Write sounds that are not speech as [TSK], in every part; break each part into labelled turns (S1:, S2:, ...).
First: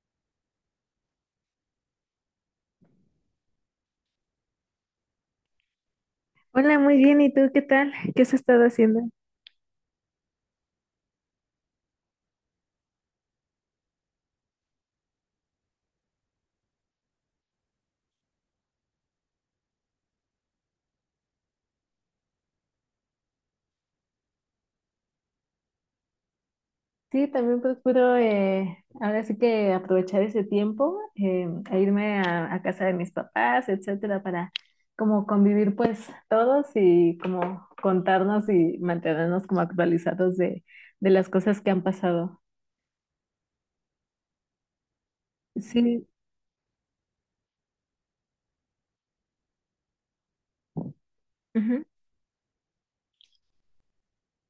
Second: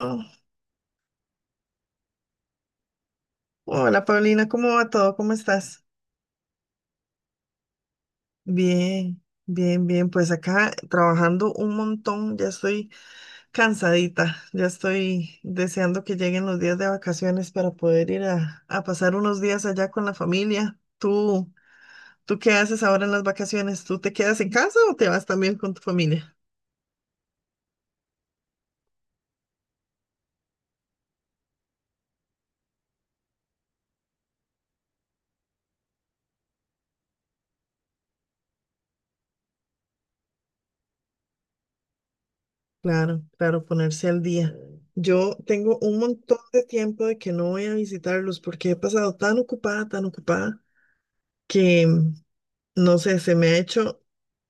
S1: Oh, hola Paulina, ¿cómo va todo? ¿Cómo estás?
S2: Hola, muy bien. ¿Y tú qué tal? ¿Qué has estado haciendo?
S1: Bien, bien, bien. Pues acá trabajando un montón, ya estoy cansadita, ya estoy deseando que lleguen los días de vacaciones para poder ir a pasar unos días allá con la familia. ¿Tú qué haces ahora en las vacaciones? ¿Tú te quedas en casa o te vas también con tu familia?
S2: Sí, también procuro ahora sí que aprovechar ese tiempo, a irme a casa de mis papás, etcétera, para como convivir pues todos y como contarnos y mantenernos como actualizados de las cosas que han pasado.
S1: Claro, claro, ponerse al día. Yo tengo un
S2: Sí,
S1: montón de tiempo de que no voy a visitarlos porque he pasado tan ocupada,
S2: ujú.
S1: que mm, no sé,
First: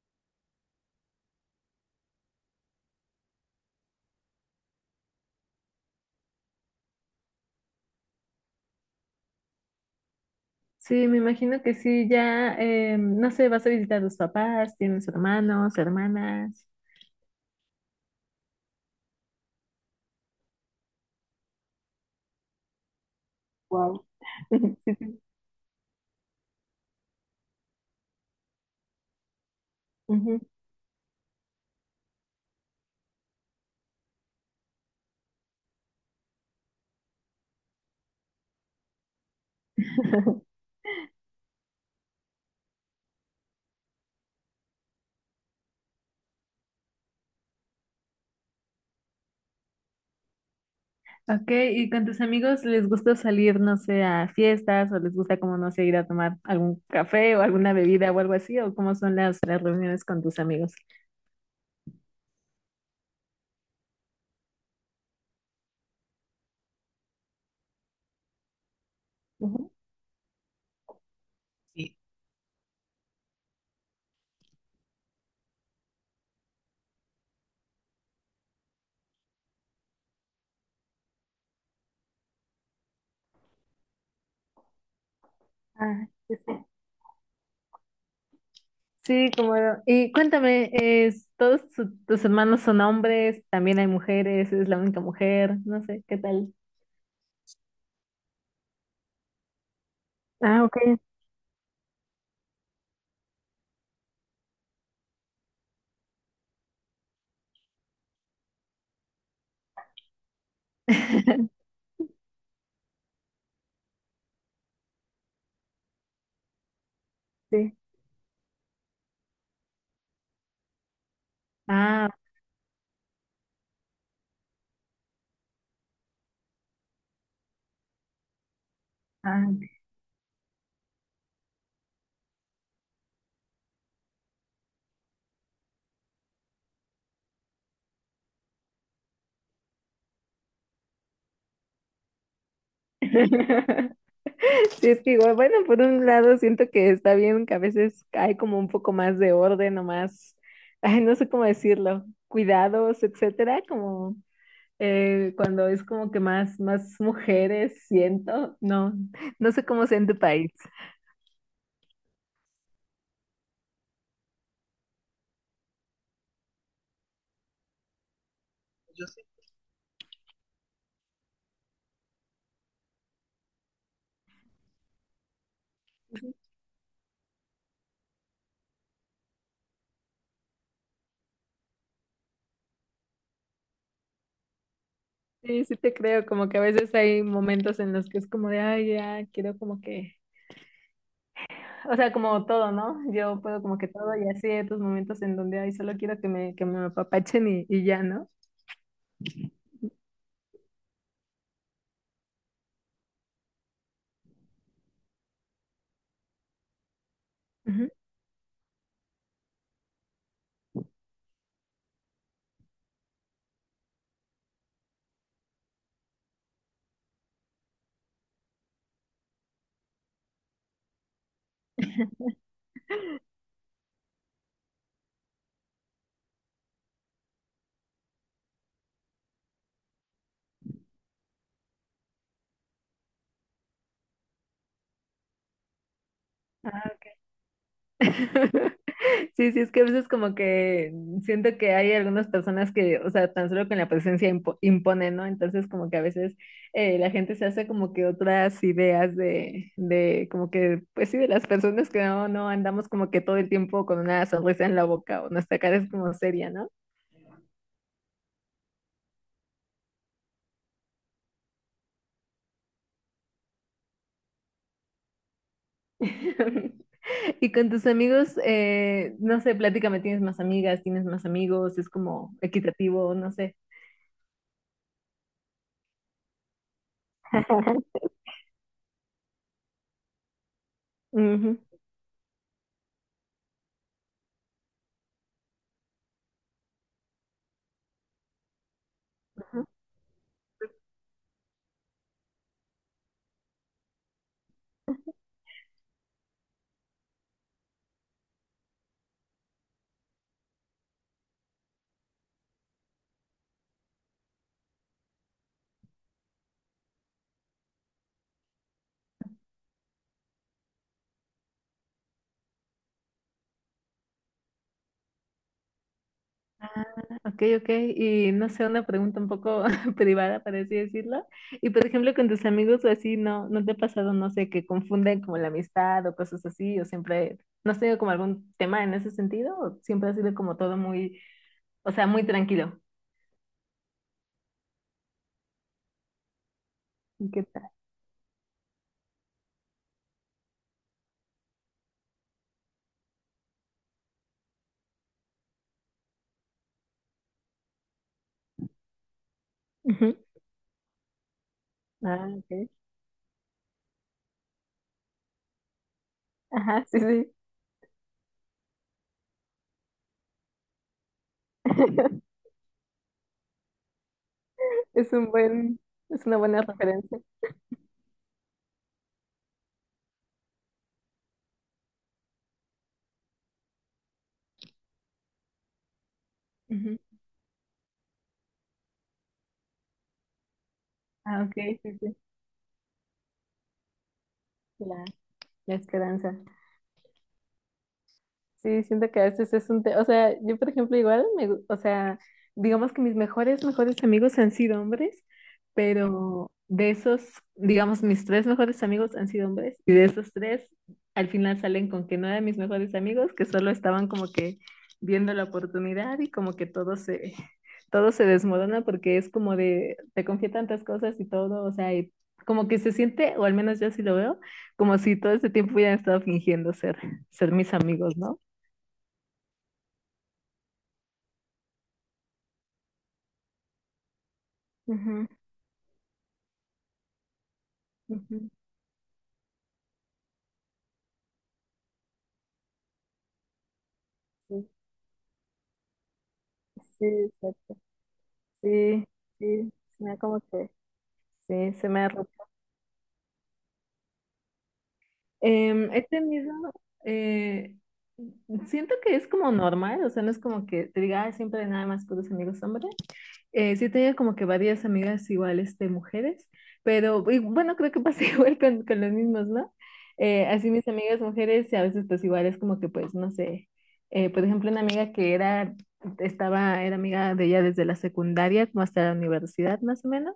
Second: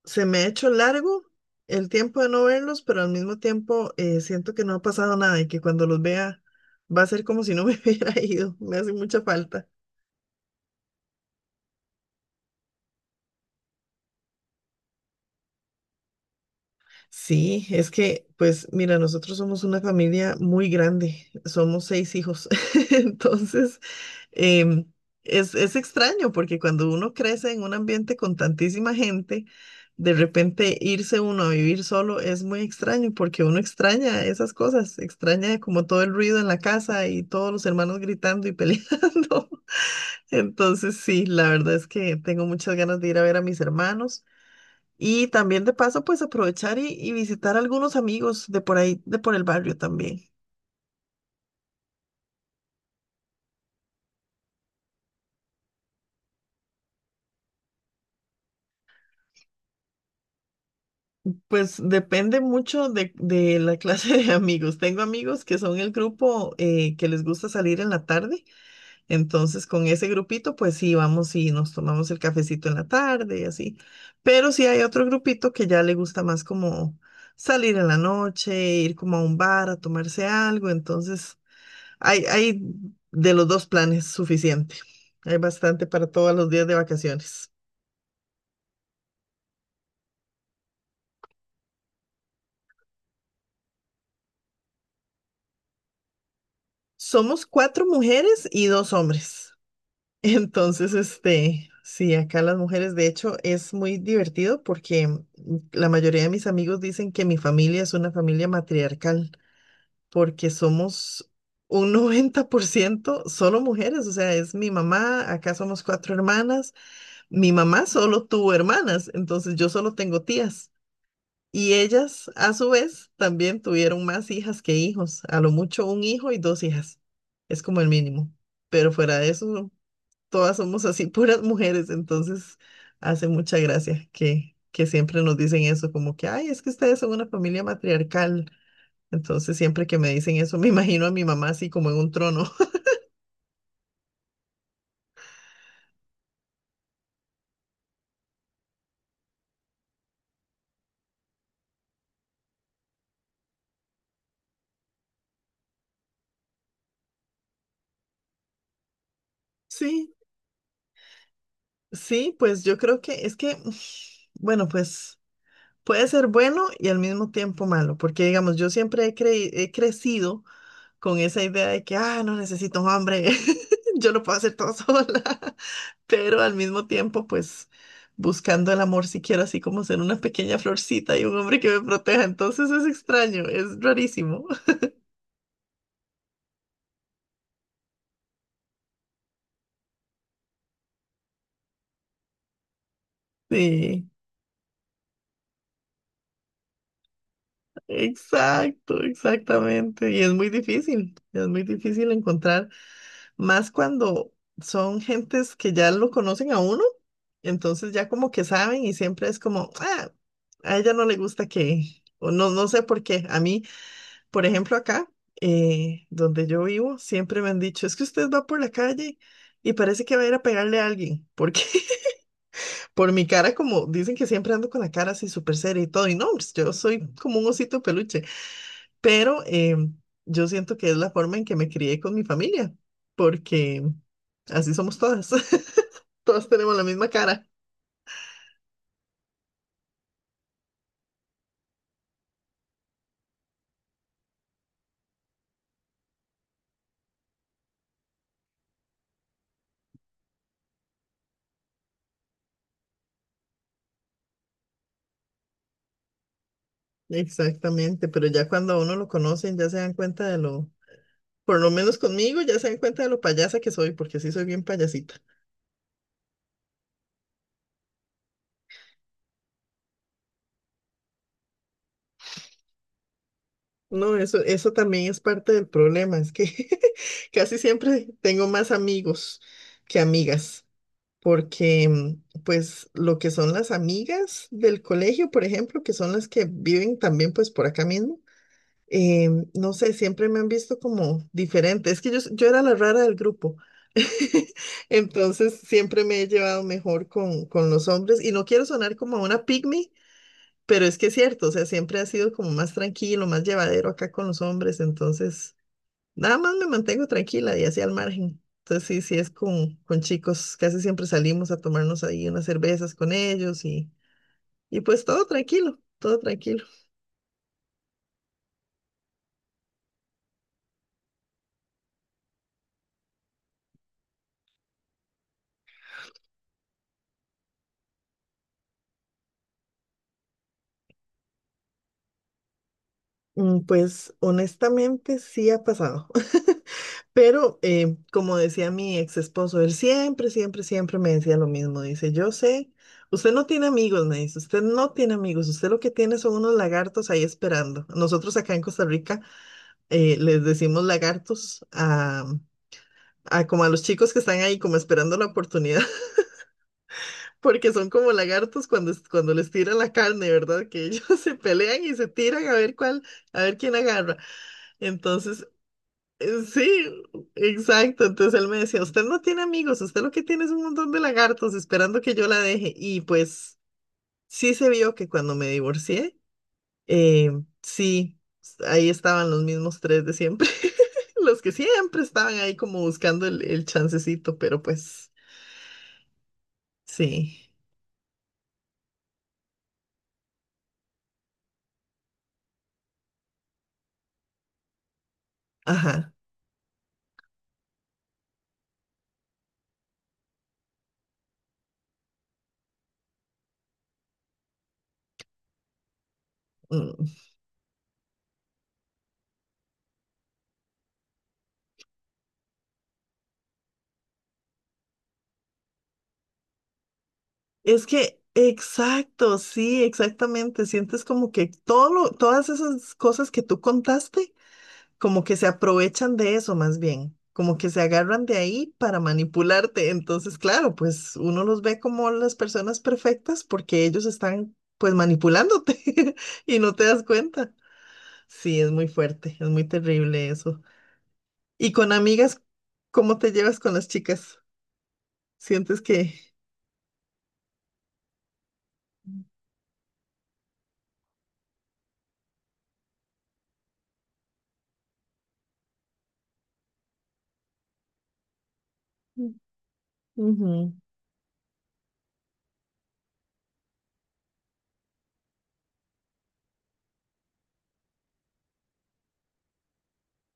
S1: se me ha hecho largo el tiempo de no verlos, pero al mismo tiempo siento que no ha pasado nada y que cuando los vea va a ser como si no me [LAUGHS] hubiera ido. Me hace mucha falta.
S2: Sí, me imagino que sí, ya, no sé, vas a visitar a tus papás, tienes hermanos, hermanas.
S1: Sí, es que, pues mira, nosotros somos una familia muy grande, somos seis hijos, [LAUGHS] entonces...
S2: Wow. [LAUGHS]
S1: Em,
S2: Sí, sí.
S1: es extraño porque cuando uno crece en un ambiente con tantísima gente, de
S2: Ujú.
S1: repente irse uno a vivir solo es muy extraño porque uno extraña esas cosas, extraña como todo el ruido en la casa y todos los hermanos gritando y peleando. [LAUGHS]
S2: [LAUGHS]
S1: Entonces sí, la verdad es que tengo muchas ganas de ir a ver a mis hermanos y también de paso pues aprovechar y visitar a algunos amigos de por ahí, de por el barrio también.
S2: Ok, ¿y con tus amigos les gusta salir, no sé, a fiestas o les gusta como, no sé, ir a tomar algún café o alguna bebida o algo así? ¿O cómo son las reuniones con tus amigos?
S1: Pues depende mucho de la clase de amigos. Tengo amigos que son el grupo que les gusta salir en la tarde, entonces
S2: Ujú.
S1: con ese grupito pues sí, vamos y nos tomamos el cafecito en la tarde y así. Pero sí hay otro grupito que ya le gusta más como salir en la noche, ir como a un bar a tomarse algo, entonces hay de los dos planes suficiente. Hay bastante para
S2: Ah,
S1: todos
S2: sí,
S1: los
S2: sí.
S1: días de vacaciones.
S2: Sí, como, y cuéntame, es, ¿todos tus hermanos son hombres? ¿También hay mujeres? ¿Es la única mujer? No sé, ¿qué tal?
S1: Somos cuatro mujeres y dos hombres.
S2: Ah,
S1: Entonces,
S2: ok.
S1: este, sí, acá las mujeres, de hecho, es muy divertido porque la mayoría de mis amigos dicen que mi familia es una familia matriarcal, porque somos
S2: [LAUGHS]
S1: un [LAUGHS] 90% solo mujeres, o sea, es mi mamá, acá somos cuatro hermanas, mi
S2: Sí.
S1: mamá solo tuvo hermanas, entonces yo solo tengo tías. Y
S2: Ah,
S1: ellas, a su vez, también tuvieron más hijas que hijos, a lo mucho un hijo y dos hijas, es como el mínimo, pero fuera de
S2: Ah,
S1: eso todas somos así, [LAUGHS] puras mujeres, entonces hace mucha gracia que siempre nos dicen eso, como que, ay, es que ustedes son una familia matriarcal. Entonces siempre que me dicen eso, [LAUGHS] me imagino a mi mamá así como en un trono. [LAUGHS]
S2: [LAUGHS] Sí, es que igual, bueno, por un lado siento que está bien que a veces hay como un poco más de orden o más, [LAUGHS] ay, no sé cómo decirlo, cuidados, etcétera, como cuando es como que más, más mujeres siento, no, no sé cómo sea en
S1: Sí,
S2: tu país.
S1: sí, pues yo creo que es que, [SIGHS] bueno, pues puede ser bueno y al mismo tiempo malo, porque digamos, yo siempre he crecido con esa idea de que, ah, no necesito un hombre, [LAUGHS] yo lo puedo hacer todo [LAUGHS] sola. Pero al mismo tiempo, pues buscando el amor, si quiero así como ser una pequeña florcita y un hombre que me proteja. Entonces es extraño, es rarísimo. [LAUGHS]
S2: Sí, sí te creo, como que a veces hay momentos en los que es como de, ay, ya, quiero como que, o sea, como todo, ¿no? Yo puedo como que
S1: Sí,
S2: todo y así hay otros momentos en donde, ay, solo quiero que me apapachen y ya, ¿no?
S1: exacto, exactamente. Y es muy difícil encontrar, más cuando son gentes que ya lo conocen a uno,
S2: Ujú.
S1: entonces ya como que saben y siempre es como, ah, a ella no le gusta que, o no, no sé por qué, a mí. Por ejemplo, acá, donde yo vivo, siempre me han dicho, es que usted va por la calle y parece que va a ir a pegarle a alguien, porque [LAUGHS] por mi cara, como dicen que siempre ando con la cara así súper seria y todo, y no, pues, yo soy como un osito de peluche, pero yo siento que es la forma en que me crié con mi familia, porque así somos todas, [LAUGHS] todas tenemos la misma cara.
S2: [LAUGHS] Sí, sí, es que a veces como que siento que hay algunas personas que, o sea, tan solo con la presencia impone, ¿no? Entonces como que a veces la gente se hace como que otras ideas de como que, pues sí, de las personas que no, no andamos como que todo el tiempo con una sonrisa en la boca o nuestra cara es como seria, ¿no?
S1: Exactamente, pero ya cuando a uno lo conocen, ya se dan cuenta de lo, por lo menos conmigo, ya se dan cuenta de lo payasa que soy, porque sí soy bien payasita.
S2: [LAUGHS] Y con tus amigos, no sé, platícame, ¿tienes más amigas, tienes más amigos? ¿Es como equitativo? No sé.
S1: No, eso también es parte del problema, es que [LAUGHS] casi
S2: [LAUGHS]
S1: siempre tengo más amigos que amigas,
S2: Ujú.
S1: porque pues lo que son las amigas del colegio, por ejemplo, que son las que viven también pues por acá mismo, no sé, siempre me han visto como diferente, es que yo era la rara del grupo, [LAUGHS] entonces siempre me he llevado mejor con los hombres y no quiero sonar como una pygmy pero es que es cierto, o sea, siempre ha sido como más tranquilo, más llevadero acá con los hombres, entonces nada más me mantengo tranquila y así al margen. Entonces sí, sí es con chicos, casi siempre salimos a tomarnos ahí unas cervezas con ellos y pues todo tranquilo, todo tranquilo.
S2: Ok, ok, y no sé, una pregunta un poco [LAUGHS] privada, para así decirlo. Y por ejemplo, con tus amigos o así, ¿no, no te ha pasado, no sé, que confunden como la amistad o cosas así? ¿O siempre, no has tenido como algún tema en ese sentido? ¿O siempre ha sido como todo muy, o sea, muy tranquilo?
S1: Pues honestamente sí ha pasado.
S2: ¿Y qué
S1: Pero,
S2: tal?
S1: como decía mi ex esposo, él siempre, siempre, siempre me decía lo mismo. Dice, yo sé, usted no tiene amigos, me dice, usted no tiene amigos, usted lo que tiene son unos lagartos ahí esperando. Nosotros acá en Costa Rica
S2: Ujú.
S1: les decimos lagartos
S2: Ah, ok.
S1: a como a los chicos que están ahí como esperando la oportunidad, [LAUGHS]
S2: Ajá, sí, sí.
S1: porque son como lagartos cuando les tiran la carne, ¿verdad? Que ellos [LAUGHS] se pelean y se
S2: [LAUGHS]
S1: tiran a ver cuál, a ver quién agarra.
S2: Es un
S1: Entonces,
S2: buen, es una buena
S1: Sí,
S2: referencia.
S1: exacto. Entonces él me decía, usted no tiene amigos, usted lo que tiene es un montón de lagartos esperando que yo la deje. Y pues sí se vio que cuando me divorcié,
S2: Ujú.
S1: eh, ahí estaban los mismos tres de siempre, [LAUGHS] los
S2: Ah,
S1: que
S2: ok, sí,
S1: siempre
S2: sí.
S1: estaban ahí como buscando el chancecito, pero
S2: La,
S1: pues
S2: la esperanza.
S1: sí,
S2: Sí, siento que a veces es un tema, o sea, yo por ejemplo igual, me, o sea, digamos que mis mejores, mejores amigos han sido hombres,
S1: ajá.
S2: pero de esos, digamos, mis tres mejores amigos han sido hombres, y de esos tres, al final salen con que no eran mis mejores amigos, que solo estaban como que viendo la oportunidad y como que
S1: Mm.
S2: todo se desmorona porque es como de, te confía tantas cosas y todo, o sea, y como que se siente, o al menos yo sí lo veo, como si todo este tiempo hubieran estado fingiendo ser, ser mis
S1: Es
S2: amigos,
S1: que,
S2: ¿no?
S1: exacto, sí, exactamente. Sientes como que todo lo- todas esas cosas que tú contaste. Como
S2: Ujú,
S1: que se aprovechan de eso más bien, como que se agarran de
S2: ujú,
S1: ahí para manipularte. Entonces, claro, pues uno los ve como las personas perfectas porque ellos están
S2: sí,
S1: pues manipulándote [LAUGHS] y no te das
S2: sí,
S1: cuenta.
S2: exacto.
S1: Sí, es muy
S2: Sí,
S1: fuerte, es muy
S2: sí, se me da
S1: terrible
S2: como
S1: eso.
S2: que
S1: Y
S2: sí, se
S1: con
S2: me arruga.
S1: amigas, ¿cómo te llevas con las chicas? ¿Sientes
S2: He
S1: que...
S2: tenido, eh, siento que es como normal, o sea, no es como que te diga, "Ay, siempre nada más con los amigos hombres. Sí tenía como que varias amigas iguales de mujeres, pero y bueno, creo que pasa [LAUGHS] igual con los mismos, ¿no? Así
S1: Ujú.
S2: mis amigas mujeres, y a veces pues igual es como que pues, no sé, por ejemplo, una amiga que era, estaba, era amiga de ella desde la secundaria como hasta la universidad más o menos,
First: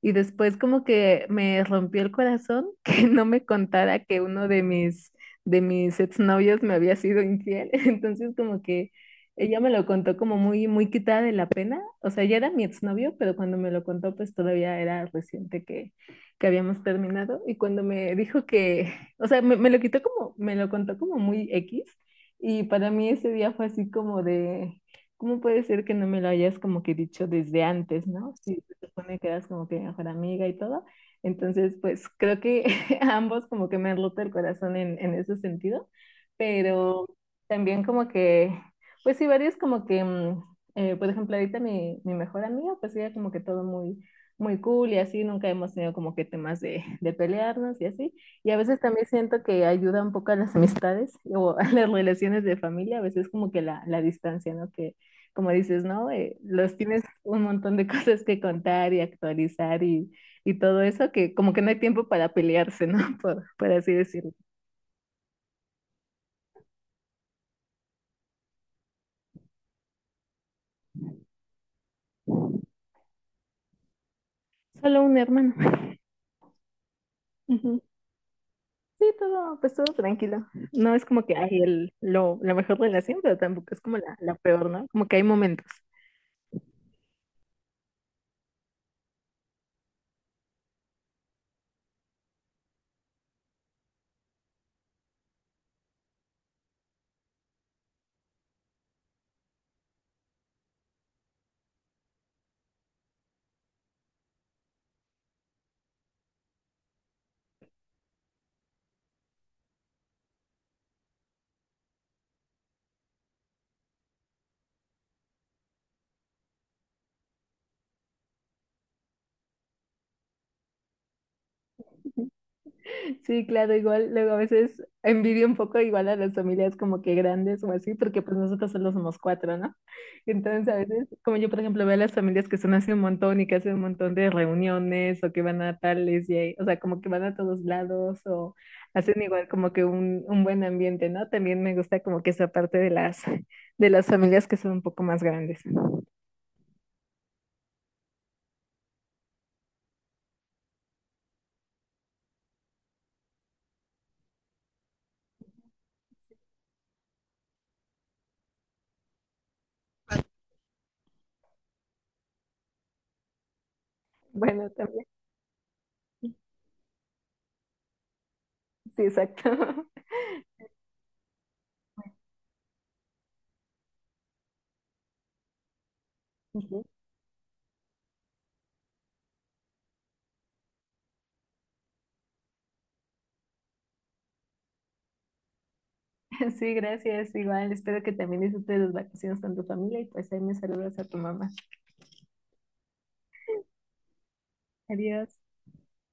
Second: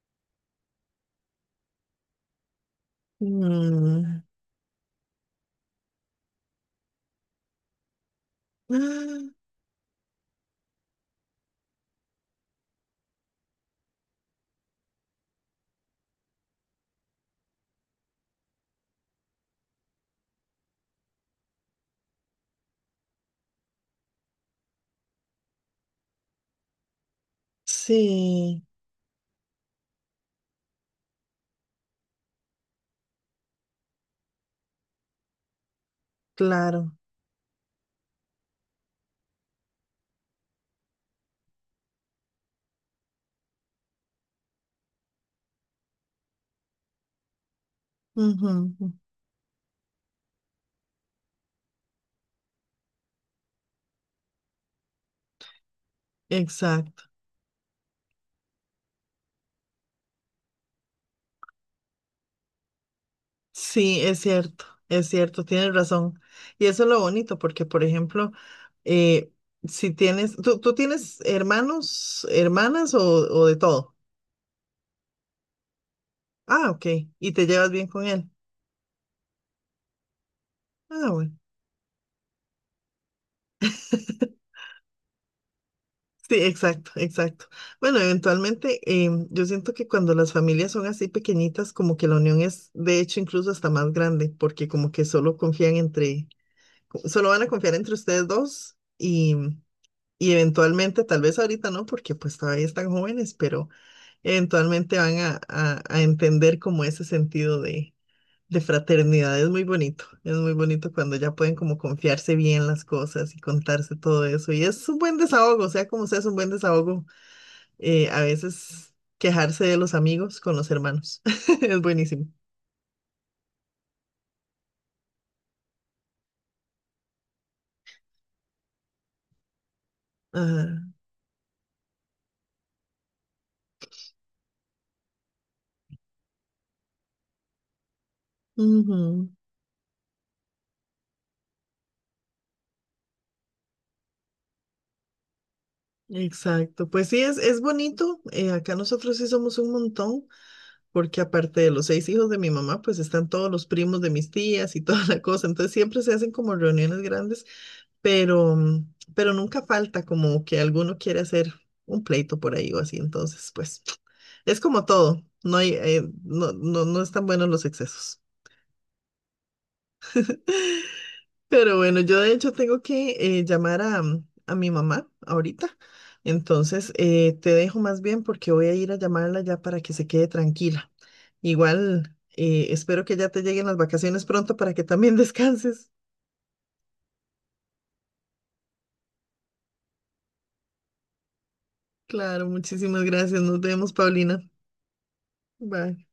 S2: y después como que me rompió el corazón [LAUGHS] que no me contara que
S1: Mm. [GASPS]
S2: uno de mis exnovios me había sido infiel, [LAUGHS] entonces como que
S1: Ah,
S2: ella me lo contó como muy, muy quitada de la pena. O sea, ya era mi exnovio, pero cuando me lo contó, pues todavía era reciente que habíamos terminado. Y cuando me dijo que, [LAUGHS] o sea, me lo quitó como, me lo contó como muy X. Y para mí ese día fue así como de, ¿cómo puede ser que no me lo hayas como que dicho desde antes, ¿no? Si
S1: sí,
S2: se supone que eras como que mi mejor amiga y todo. Entonces, pues creo que [LAUGHS] a ambos como que me han roto el corazón en ese sentido.
S1: claro.
S2: Pero también como que pues sí, varios como que, por ejemplo, ahorita mi, mi mejor amiga, pues ella como que todo muy, muy cool y así, nunca hemos tenido como que temas de, [LAUGHS] de pelearnos y así.
S1: Ujú,
S2: Y a veces
S1: ujú.
S2: también siento que ayuda un poco a las [LAUGHS] amistades o a las relaciones de familia, a veces como que la distancia, ¿no? Que como dices, ¿no? Los tienes
S1: Exacto.
S2: un montón de [LAUGHS] cosas que contar y actualizar y todo eso, que como que no hay tiempo para pelearse, ¿no? [LAUGHS] Por así
S1: Sí,
S2: decirlo.
S1: es cierto, tienes razón. Y eso es lo bonito, porque, por ejemplo, eh, si tienes, ¿tú tienes hermanos, hermanas o de todo?
S2: Solo un hermano.
S1: Ah, ok, y te llevas bien
S2: [LAUGHS]
S1: con él.
S2: Sí, todo, pues todo tranquilo. No es
S1: Ah,
S2: como
S1: bueno.
S2: que hay el, lo, la mejor relación, pero tampoco es como la
S1: [LAUGHS]
S2: peor, ¿no? Como que hay momentos.
S1: Sí, exacto, exacto. Bueno, eventualmente yo siento que cuando las familias son así pequeñitas, como que la unión es, de hecho, incluso hasta más grande, porque como que solo solo van a confiar entre ustedes dos. Y eventualmente, tal vez ahorita no, porque pues todavía están jóvenes, pero eventualmente van a entender como ese sentido de fraternidad. Es muy bonito cuando ya pueden como confiarse bien las cosas y contarse todo eso. Y es un buen desahogo, sea como sea, es un buen desahogo. Eh, a veces quejarse de los amigos con los hermanos. [LAUGHS] Es buenísimo.
S2: Sí, claro, igual, luego a veces envidio un poco igual a las familias como que grandes o así, porque pues nosotros solo somos cuatro, ¿no? Entonces a
S1: Ajá.
S2: veces, como yo por ejemplo veo a las familias que son hace un montón y que hacen un montón de reuniones o que van a tales y ahí- o sea, como que van a todos lados o hacen
S1: Ujú,
S2: igual como que un buen ambiente, ¿no? También me gusta como que esa parte de las familias que son un poco más grandes.
S1: exacto. Pues sí, es bonito. Acá nosotros sí somos un montón. Porque aparte de los seis hijos de mi mamá, pues están todos los primos de mis tías y [LAUGHS] toda la cosa. Entonces siempre se hacen como reuniones grandes, pero, pero nunca falta como que alguno quiere hacer un pleito por ahí o así. Entonces, pues [TSK] es
S2: Bueno,
S1: como
S2: también.
S1: todo. No hay, no, no, no están buenos los excesos.
S2: Sí, exacto. [LAUGHS]
S1: Pero bueno, yo de hecho tengo que llamar a mi mamá ahorita.
S2: Ujú.
S1: Entonces, te dejo más bien porque voy a ir a llamarla ya para que se quede tranquila. Igual, espero que ya te lleguen las vacaciones pronto para que también [LAUGHS] descanses.
S2: Sí, gracias. Igual, espero que también disfrutes las vacaciones con tu familia y pues ahí me saludas a tu mamá.
S1: Claro, muchísimas gracias. Nos vemos, Paulina.
S2: Adiós.
S1: Bye.